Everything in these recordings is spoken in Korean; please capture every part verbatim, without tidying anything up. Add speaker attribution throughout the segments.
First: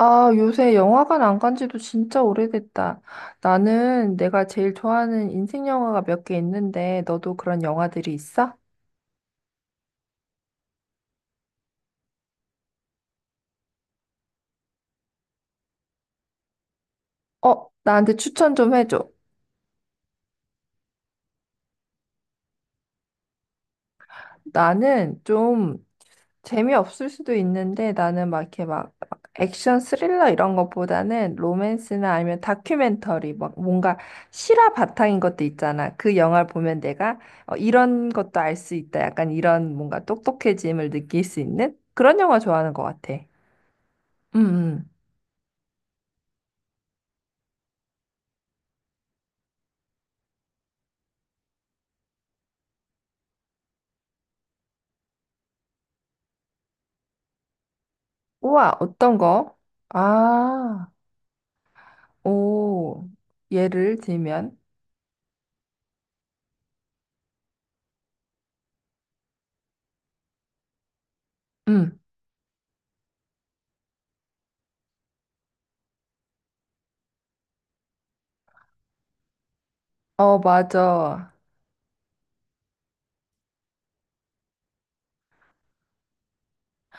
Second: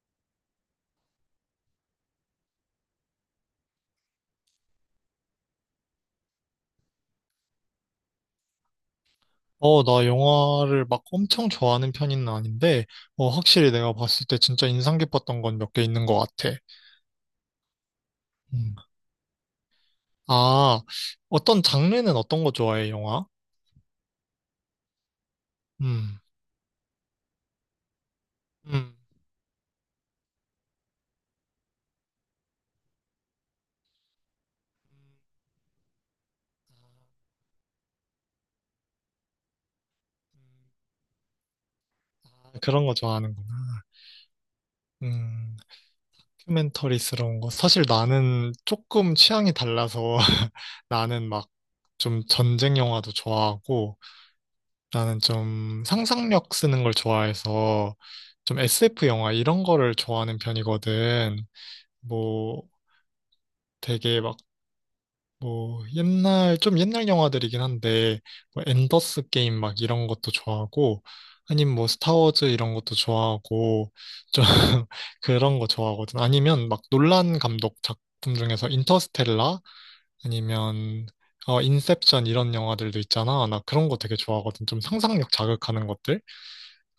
Speaker 1: 아, 요새 영화관 안 간 지도 진짜 오래됐다. 나는 내가 제일 좋아하는 인생 영화가 몇 개 있는데, 너도 그런 영화들이 있어?
Speaker 2: 어, 나 영화를 막 엄청 좋아하는 편은 아닌데, 어, 확실히 내가 봤을 때 진짜 인상 깊었던 건 몇 개 있는 것 같아.
Speaker 1: 어, 나한테 추천 좀
Speaker 2: 음.
Speaker 1: 해줘.
Speaker 2: 아, 어떤 장르는 어떤 거 좋아해, 영화?
Speaker 1: 나는 좀
Speaker 2: 음,
Speaker 1: 재미없을 수도 있는데, 나는 막 이렇게 막
Speaker 2: 음,
Speaker 1: 액션 스릴러 이런 것보다는 로맨스나 아니면 다큐멘터리, 막 뭔가 실화 바탕인 것도 있잖아. 그 영화를 보면 내가 어, 이런 것도 알 수 있다. 약간 이런 뭔가 똑똑해짐을 느낄 수 있는 그런 영화
Speaker 2: 아,
Speaker 1: 좋아하는 것
Speaker 2: 그런 거
Speaker 1: 같아.
Speaker 2: 좋아하는구나.
Speaker 1: 음, 음.
Speaker 2: 음, 다큐멘터리스러운 거. 사실 나는 조금 취향이 달라서 나는 막 좀 전쟁 영화도 좋아하고, 나는 좀 상상력 쓰는 걸 좋아해서 좀
Speaker 1: 우와,
Speaker 2: 에스에프
Speaker 1: 어떤
Speaker 2: 영화
Speaker 1: 거?
Speaker 2: 이런 거를 좋아하는
Speaker 1: 아,
Speaker 2: 편이거든. 뭐
Speaker 1: 오, 예를
Speaker 2: 되게 막
Speaker 1: 들면,
Speaker 2: 뭐 옛날 좀 옛날 영화들이긴 한데 뭐 엔더스 게임 막 이런 것도 좋아하고 아니면 뭐
Speaker 1: 음,
Speaker 2: 스타워즈 이런 것도 좋아하고 좀 그런 거 좋아하거든. 아니면 막 놀란 감독 작품 중에서 인터스텔라
Speaker 1: 어,
Speaker 2: 아니면
Speaker 1: 맞아.
Speaker 2: 어 인셉션 이런 영화들도 있잖아. 나 그런 거 되게 좋아하거든. 좀 상상력 자극하는 것들.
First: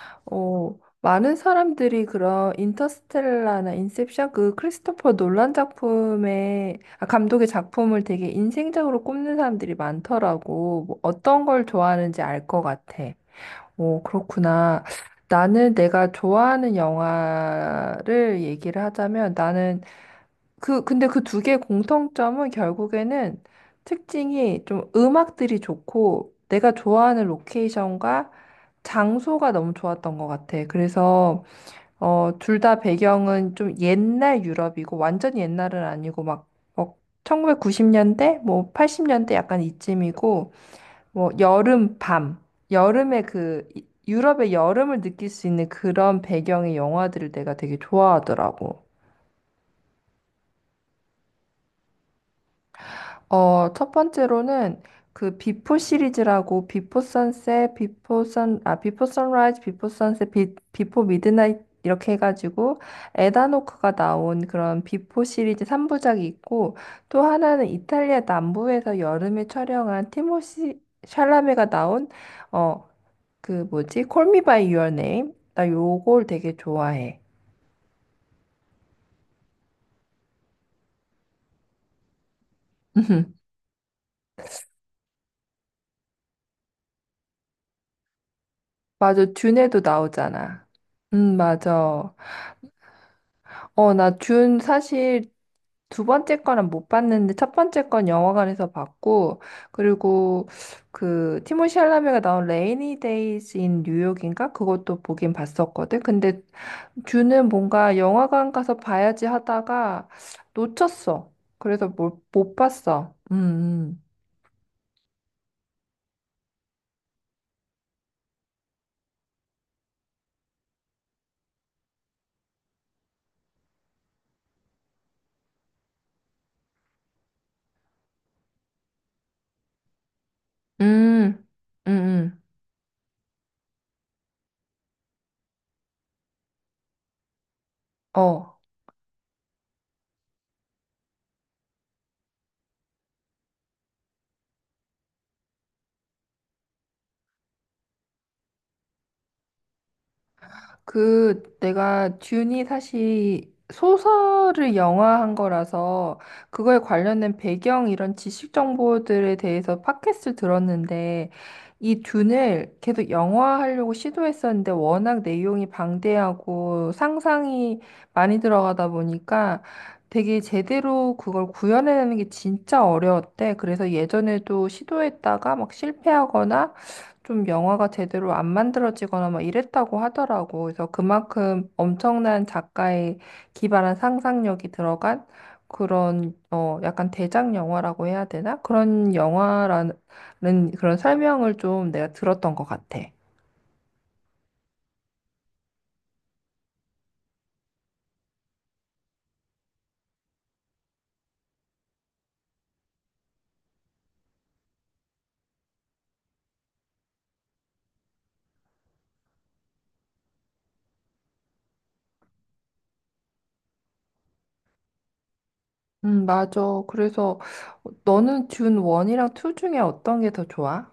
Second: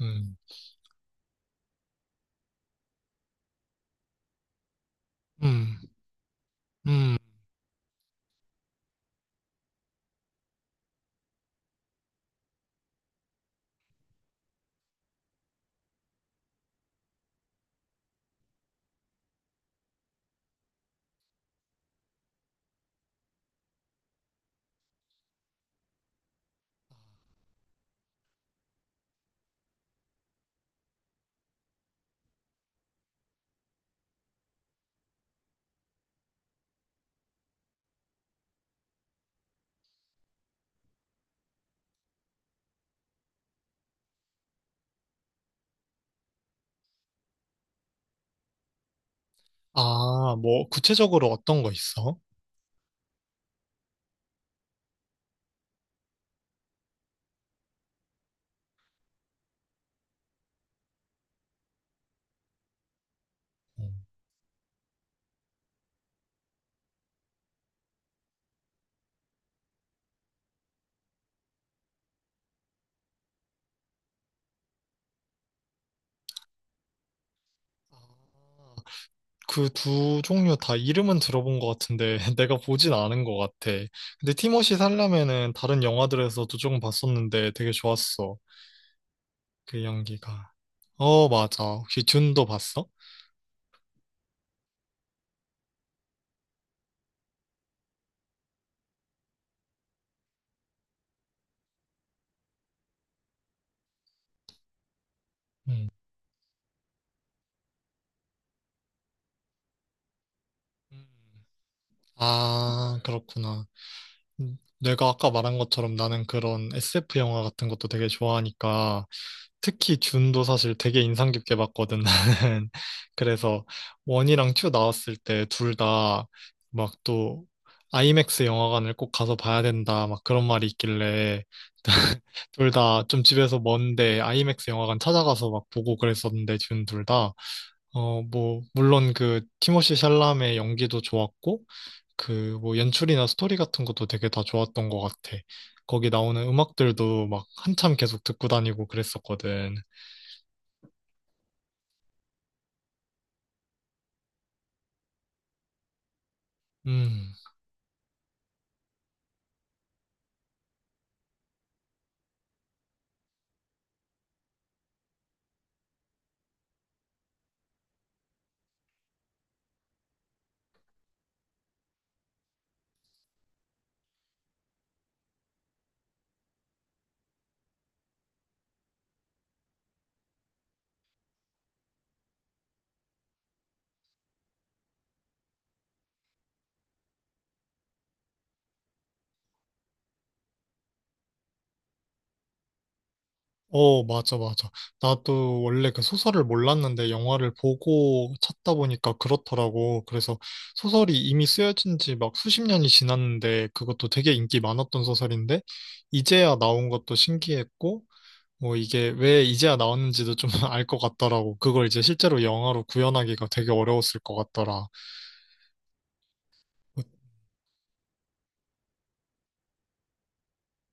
Speaker 2: 음.
Speaker 1: 오, 많은 사람들이 그런 인터스텔라나 인셉션 그 크리스토퍼 놀란
Speaker 2: 음,
Speaker 1: 작품의 아,
Speaker 2: 음.
Speaker 1: 감독의 작품을 되게 인생적으로 꼽는 사람들이 많더라고. 뭐 어떤 걸 좋아하는지 알 것 같아. 오, 그렇구나. 나는 내가 좋아하는 영화를 얘기를 하자면 나는 그, 근데 그 두 개의 공통점은 결국에는 특징이 좀 음악들이 좋고 내가 좋아하는 로케이션과 장소가 너무 좋았던 것 같아. 그래서, 어, 둘 다 배경은 좀 옛날 유럽이고 완전 옛날은 아니고 막, 뭐 천구백구십 년대? 뭐 팔십 년대 약간 이쯤이고 뭐 여름 밤, 여름의 그 이- 유럽의 여름을 느낄 수 있는 그런 배경의 영화들을 내가 되게 좋아하더라고.
Speaker 2: 아, 뭐, 구체적으로 어떤 거 있어?
Speaker 1: 어, 첫 번째로는 그 비포 시리즈라고 비포 선셋, 비포 선, 아, 비포 선라이즈, 비포 선셋, 비, 비포 미드나잇 이렇게 해가지고 에다노크가
Speaker 2: 음.
Speaker 1: 나온 그런 비포 시리즈 삼 부작이 있고 또 하나는 이탈리아 남부에서 여름에 촬영한 티모시 샬라메가 나온 어, 그 뭐지? 콜미 바이 유어 네임. 나 요걸 되게 좋아해.
Speaker 2: 아, 그 두 종류 다 이름은 들어본 것 같은데, 내가 보진 않은 것 같아. 근데 티머시 살라멘은 다른 영화들에서도 조금 봤었는데 되게 좋았어.
Speaker 1: 맞아. 듄에도
Speaker 2: 그 연기가.
Speaker 1: 나오잖아.
Speaker 2: 어,
Speaker 1: 음,
Speaker 2: 맞아. 혹시
Speaker 1: 맞아.
Speaker 2: 듄도 봤어?
Speaker 1: 어, 나 듄 사실 두 번째 거는 못 봤는데 첫 번째 건 영화관에서 봤고 그리고 그 티모시 샬라메가 나온 레이니 데이즈 인 뉴욕인가 그것도 보긴
Speaker 2: 음.
Speaker 1: 봤었거든. 근데 듀는 뭔가 영화관 가서 봐야지 하다가
Speaker 2: 음.
Speaker 1: 놓쳤어. 그래서 뭘, 못
Speaker 2: 아,
Speaker 1: 봤어.
Speaker 2: 그렇구나.
Speaker 1: 음,
Speaker 2: 음, 내가 아까 말한 것처럼 나는 그런 에스에프 영화 같은 것도 되게 좋아하니까 특히 준도 사실 되게 인상 깊게 봤거든 나는. 그래서 원이랑 투 나왔을 때 둘 다 막 또 아이맥스 영화관을 꼭 가서 봐야 된다 막 그런 말이 있길래
Speaker 1: 음, 음, 음, 음.
Speaker 2: 둘 다 좀 집에서 먼데 아이맥스 영화관 찾아가서 막 보고 그랬었는데 준 둘 다 어
Speaker 1: 어.
Speaker 2: 뭐 물론 그 티모시 샬라메 연기도 좋았고 그 뭐 연출이나 스토리 같은 것도 되게 다 좋았던 것 같아. 거기 나오는 음악들도 막 한참 계속 듣고 다니고 그랬었거든.
Speaker 1: 그 내가 듄이 사실 소설을 영화한 거라서 그거에
Speaker 2: 음,
Speaker 1: 관련된 배경 이런 지식 정보들에 대해서 팟캐스트 들었는데 이 듄을 계속 영화하려고 시도했었는데 워낙 내용이 방대하고 상상이 많이 들어가다 보니까 되게 제대로 그걸 구현해내는 게 진짜 어려웠대. 그래서 예전에도 시도했다가 막 실패하거나 좀 영화가 제대로 안 만들어지거나 막 이랬다고 하더라고. 그래서 그만큼 엄청난 작가의 기발한 상상력이 들어간 그런 어 약간 대작 영화라고 해야 되나? 그런 영화라는 그런 설명을 좀 내가 들었던 것 같아.
Speaker 2: 어, 맞아, 맞아. 나도 원래 그 소설을 몰랐는데 영화를 보고 찾다 보니까 그렇더라고. 그래서 소설이 이미 쓰여진 지 막 수십 년이 지났는데 그것도 되게 인기 많았던 소설인데 이제야 나온 것도 신기했고 뭐 이게 왜 이제야 나왔는지도 좀 알 것 같더라고. 그걸 이제 실제로 영화로 구현하기가 되게 어려웠을 것 같더라.
Speaker 1: 음, 맞아.
Speaker 2: 뭐
Speaker 1: 그래서 너는 준 일 이랑 이 중에 어떤 게 더 좋아?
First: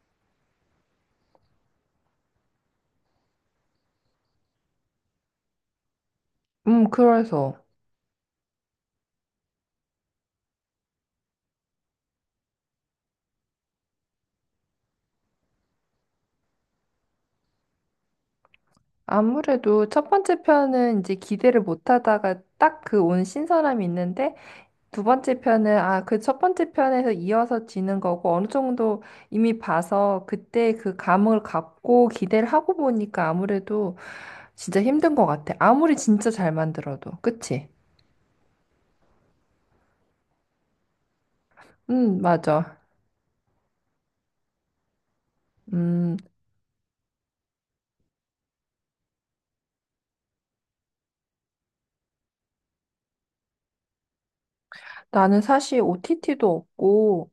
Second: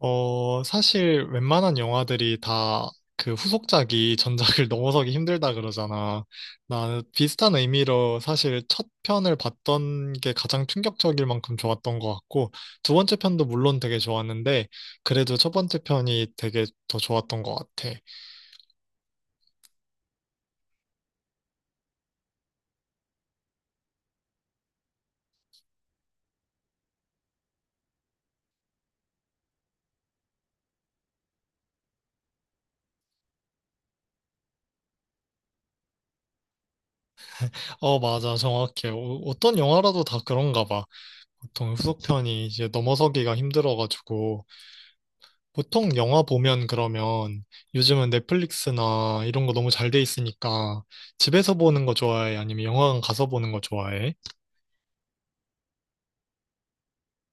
Speaker 2: 어, 사실 웬만한 영화들이 다 그 후속작이 전작을 넘어서기 힘들다 그러잖아.
Speaker 1: 음,
Speaker 2: 나 비슷한
Speaker 1: 그래서
Speaker 2: 의미로 사실 첫 편을 봤던 게 가장 충격적일 만큼 좋았던 것 같고, 두 번째 편도 물론 되게 좋았는데, 그래도 첫 번째 편이 되게 더 좋았던 것 같아.
Speaker 1: 아무래도 첫 번째 편은 이제 기대를 못 하다가 딱 그 온 신선함이 있는데 두 번째 편은 아, 그 첫 번째 편에서 이어서 지는 거고 어느 정도 이미 봐서 그때 그 감을 갖고 기대를 하고 보니까 아무래도 진짜 힘든 것 같아. 아무리 진짜 잘 만들어도. 그치?
Speaker 2: 어, 맞아. 정확해. 어, 어떤 영화라도 다 그런가 봐. 보통
Speaker 1: 음,
Speaker 2: 후속편이 이제
Speaker 1: 맞아.
Speaker 2: 넘어서기가 힘들어가지고. 보통
Speaker 1: 음,
Speaker 2: 영화 보면 그러면 요즘은 넷플릭스나 이런 거 너무 잘 돼 있으니까 집에서 보는 거 좋아해? 아니면 영화관 가서 보는 거 좋아해?
Speaker 1: 나는 사실 오티티도 없고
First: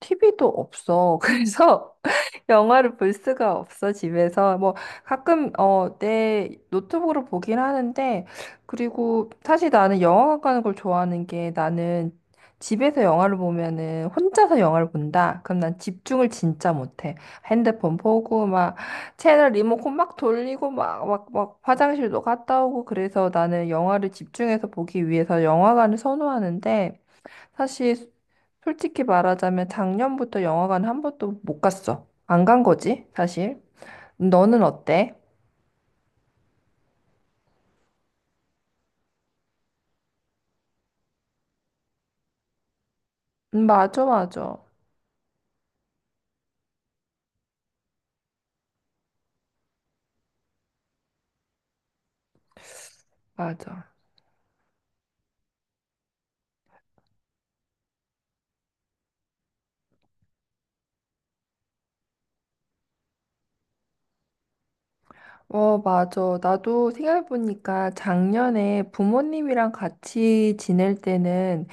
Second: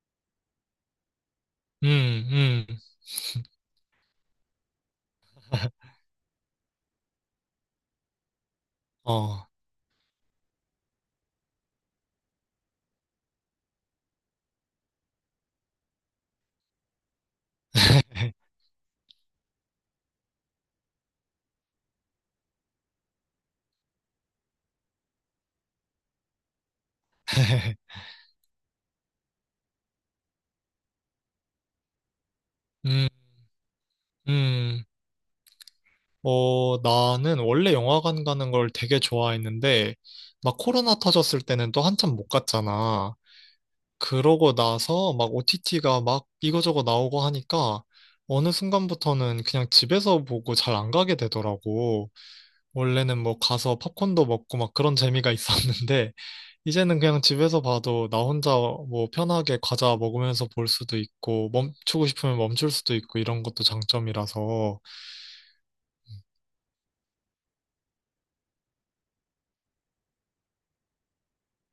Speaker 1: 티비도 없어. 그래서
Speaker 2: 음, 음,
Speaker 1: 영화를 볼 수가 없어, 집에서. 뭐, 가끔, 어, 내 노트북으로 보긴 하는데, 그리고
Speaker 2: 어.
Speaker 1: 사실 나는 영화관 가는 걸 좋아하는 게 나는 집에서 영화를 보면은 혼자서 영화를 본다? 그럼 난 집중을 진짜 못해. 핸드폰 보고, 막, 채널 리모컨 막 돌리고, 막, 막, 막, 화장실도 갔다 오고, 그래서 나는 영화를 집중해서 보기 위해서 영화관을 선호하는데, 사실 솔직히 말하자면 작년부터 영화관 한 번도 못 갔어. 안 간 거지,
Speaker 2: 음,
Speaker 1: 사실. 너는
Speaker 2: 음.
Speaker 1: 어때?
Speaker 2: 어, 나는 원래 영화관 가는 걸 되게 좋아했는데, 막 코로나 터졌을 때는 또 한참 못 갔잖아.
Speaker 1: 음, 맞아,
Speaker 2: 그러고
Speaker 1: 맞아.
Speaker 2: 나서 막 오티티가 막 이거저거 나오고 하니까 어느 순간부터는 그냥 집에서 보고 잘 안 가게 되더라고. 원래는 뭐 가서
Speaker 1: 맞아.
Speaker 2: 팝콘도 먹고 막 그런 재미가 있었는데, 이제는 그냥 집에서 봐도 나 혼자 뭐 편하게 과자 먹으면서 볼 수도 있고, 멈추고 싶으면 멈출 수도 있고, 이런 것도 장점이라서.
Speaker 1: 어, 맞아. 나도 생각해보니까 작년에 부모님이랑 같이 지낼 때는,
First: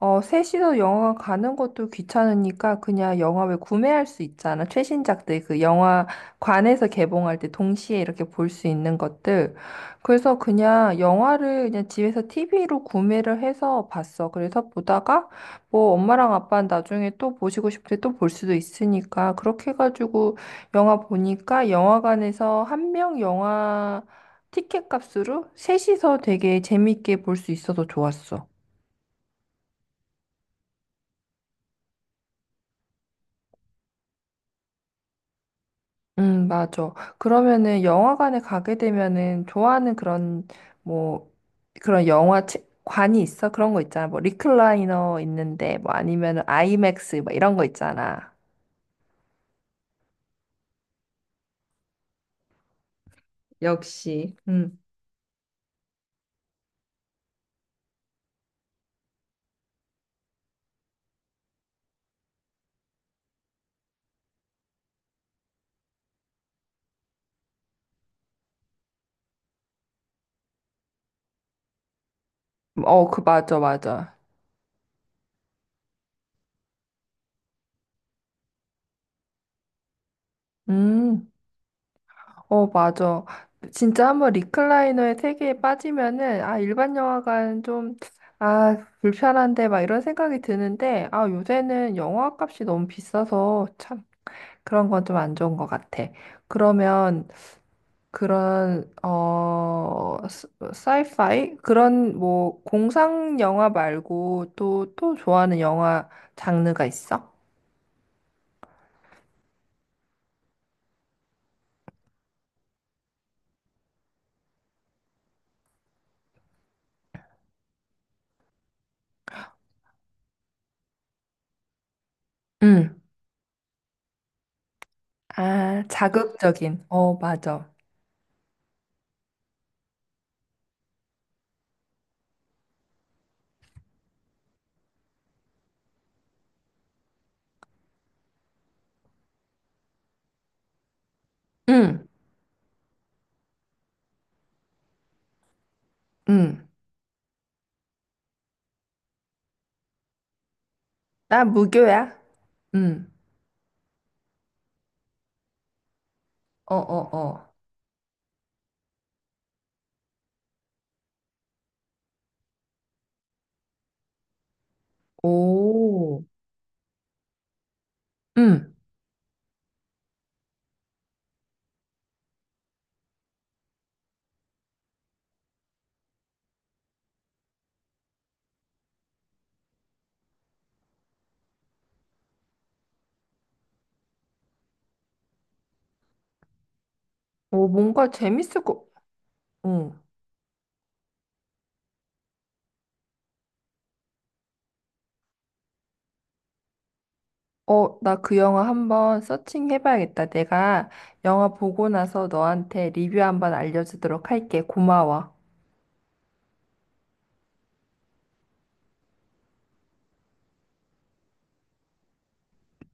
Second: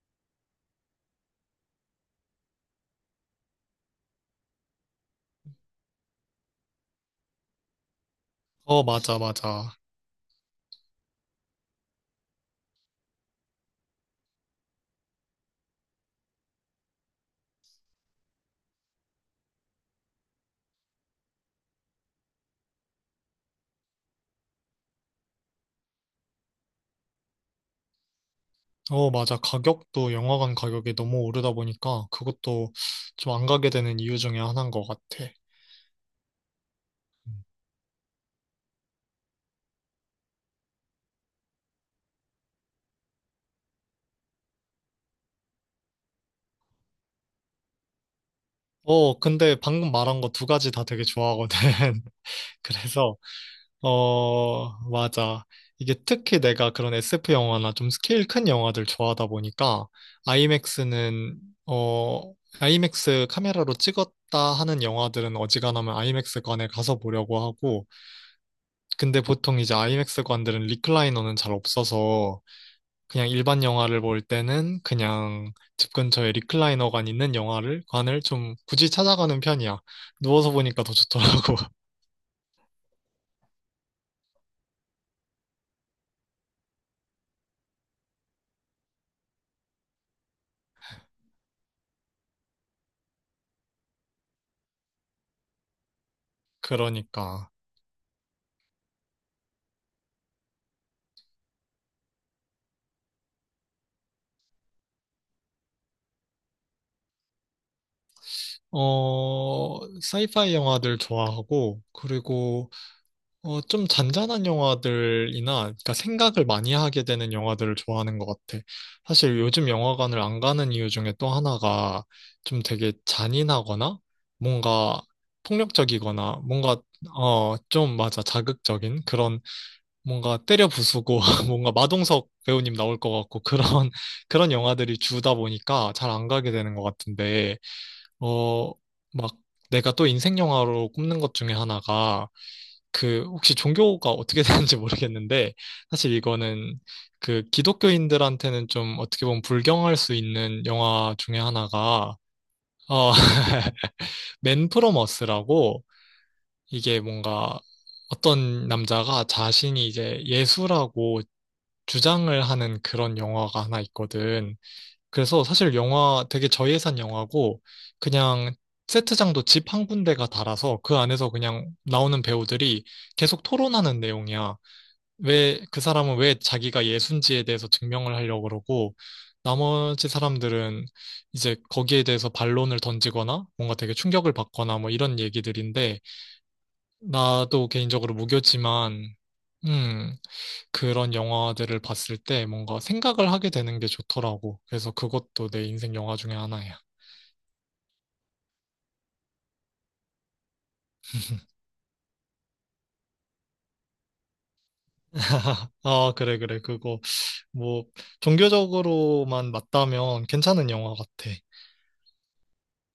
Speaker 1: 어, 셋이서 영화관 가는 것도 귀찮으니까 그냥 영화 왜 구매할 수 있잖아. 최신작들, 그 영화관에서 개봉할 때 동시에 이렇게 볼 수
Speaker 2: 어,
Speaker 1: 있는
Speaker 2: 맞아,
Speaker 1: 것들.
Speaker 2: 맞아.
Speaker 1: 그래서 그냥 영화를 그냥 집에서 티비로 구매를 해서 봤어. 그래서 보다가 뭐 엄마랑 아빠는 나중에 또 보시고 싶을 때 또 볼 수도 있으니까 그렇게 해가지고 영화 보니까 영화관에서 한 명 영화 티켓 값으로 셋이서 되게 재밌게 볼 수 있어서 좋았어.
Speaker 2: 어, 맞아. 가격도 영화관 가격이 너무 오르다 보니까 그것도 좀 안 가게 되는 이유 중에 하나인 것 같아.
Speaker 1: 음, 맞아. 그러면은 영화관에 가게 되면은 좋아하는 그런 뭐 그런 영화 책 관이 있어? 그런 거 있잖아. 뭐 리클라이너 있는데 뭐 아니면은 아이맥스 막 이런 거 있잖아.
Speaker 2: 어, 근데 방금 말한 거 두 가지 다 되게 좋아하거든. 그래서
Speaker 1: 역시.
Speaker 2: 어,
Speaker 1: 음.
Speaker 2: 맞아. 이게 특히 내가 그런 에스에프 영화나 좀 스케일 큰 영화들 좋아하다 보니까 아이맥스는 어, 아이맥스 카메라로 찍었다 하는 영화들은 어지간하면 아이맥스관에 가서 보려고 하고 근데 보통 이제 아이맥스관들은 리클라이너는 잘 없어서
Speaker 1: 어, 그
Speaker 2: 그냥
Speaker 1: 맞아,
Speaker 2: 일반 영화를
Speaker 1: 맞아.
Speaker 2: 볼 때는 그냥 집 근처에 리클라이너관 있는 영화를 관을 좀 굳이 찾아가는 편이야. 누워서 보니까 더
Speaker 1: 음.
Speaker 2: 좋더라고.
Speaker 1: 어, 맞아. 진짜 한번 리클라이너의 세계에 빠지면은, 아, 일반 영화관 좀, 아, 불편한데, 막 이런 생각이 드는데, 아, 요새는 영화 값이 너무 비싸서 참 그런 건 좀 안 좋은 것 같아. 그러면
Speaker 2: 그러니까.
Speaker 1: 그런, 어, 스- 사이파이? 그런 뭐, 공상 영화 말고 또, 또 좋아하는 영화 장르가 있어?
Speaker 2: 어, 사이파이 영화들 좋아하고, 그리고, 어, 좀 잔잔한 영화들이나, 그러니까 생각을 많이 하게 되는 영화들을 좋아하는 것 같아. 사실 요즘 영화관을 안 가는 이유 중에 또 하나가 좀 되게
Speaker 1: 응.
Speaker 2: 잔인하거나, 뭔가
Speaker 1: 아,
Speaker 2: 폭력적이거나, 뭔가,
Speaker 1: 자극적인. 어,
Speaker 2: 어,
Speaker 1: 맞아.
Speaker 2: 좀 맞아, 자극적인 그런, 뭔가 때려 부수고, 뭔가 마동석 배우님 나올 것 같고, 그런, 그런 영화들이 주다 보니까 잘 안 가게 되는 것 같은데, 어, 막 내가 또 인생 영화로 꼽는 것 중에
Speaker 1: 응,
Speaker 2: 하나가 그 혹시 종교가 어떻게 되는지 모르겠는데 사실
Speaker 1: 응.
Speaker 2: 이거는 그 기독교인들한테는 좀 어떻게 보면 불경할 수 있는 영화 중에
Speaker 1: 나 무교야.
Speaker 2: 하나가
Speaker 1: 응.
Speaker 2: 어, 맨 프로머스라고
Speaker 1: 어,
Speaker 2: 이게
Speaker 1: 어, 어.
Speaker 2: 뭔가 어떤 남자가 자신이 이제 예수라고 주장을 하는 그런 영화가 하나 있거든. 그래서 사실
Speaker 1: 오.
Speaker 2: 영화 되게 저예산 영화고 그냥
Speaker 1: 응.
Speaker 2: 세트장도 집 한 군데가 달아서 그 안에서 그냥 나오는 배우들이 계속 토론하는 내용이야. 왜 그 사람은 왜 자기가 예순지에 대해서 증명을 하려고 그러고 나머지 사람들은 이제 거기에 대해서 반론을 던지거나 뭔가 되게 충격을 받거나 뭐 이런 얘기들인데 나도
Speaker 1: 오, 뭔가
Speaker 2: 개인적으로
Speaker 1: 재밌을 거.
Speaker 2: 무교지만
Speaker 1: 응.
Speaker 2: 음 그런 영화들을 봤을 때 뭔가 생각을 하게 되는 게 좋더라고. 그래서 그것도 내 인생 영화 중에 하나야.
Speaker 1: 어, 나 그 영화 한번 서칭해봐야겠다. 내가 영화 보고 나서 너한테 리뷰 한번 알려주도록 할게. 고마워.
Speaker 2: 아, 그래, 그래. 그거 뭐 종교적으로만 맞다면 괜찮은 영화 같아.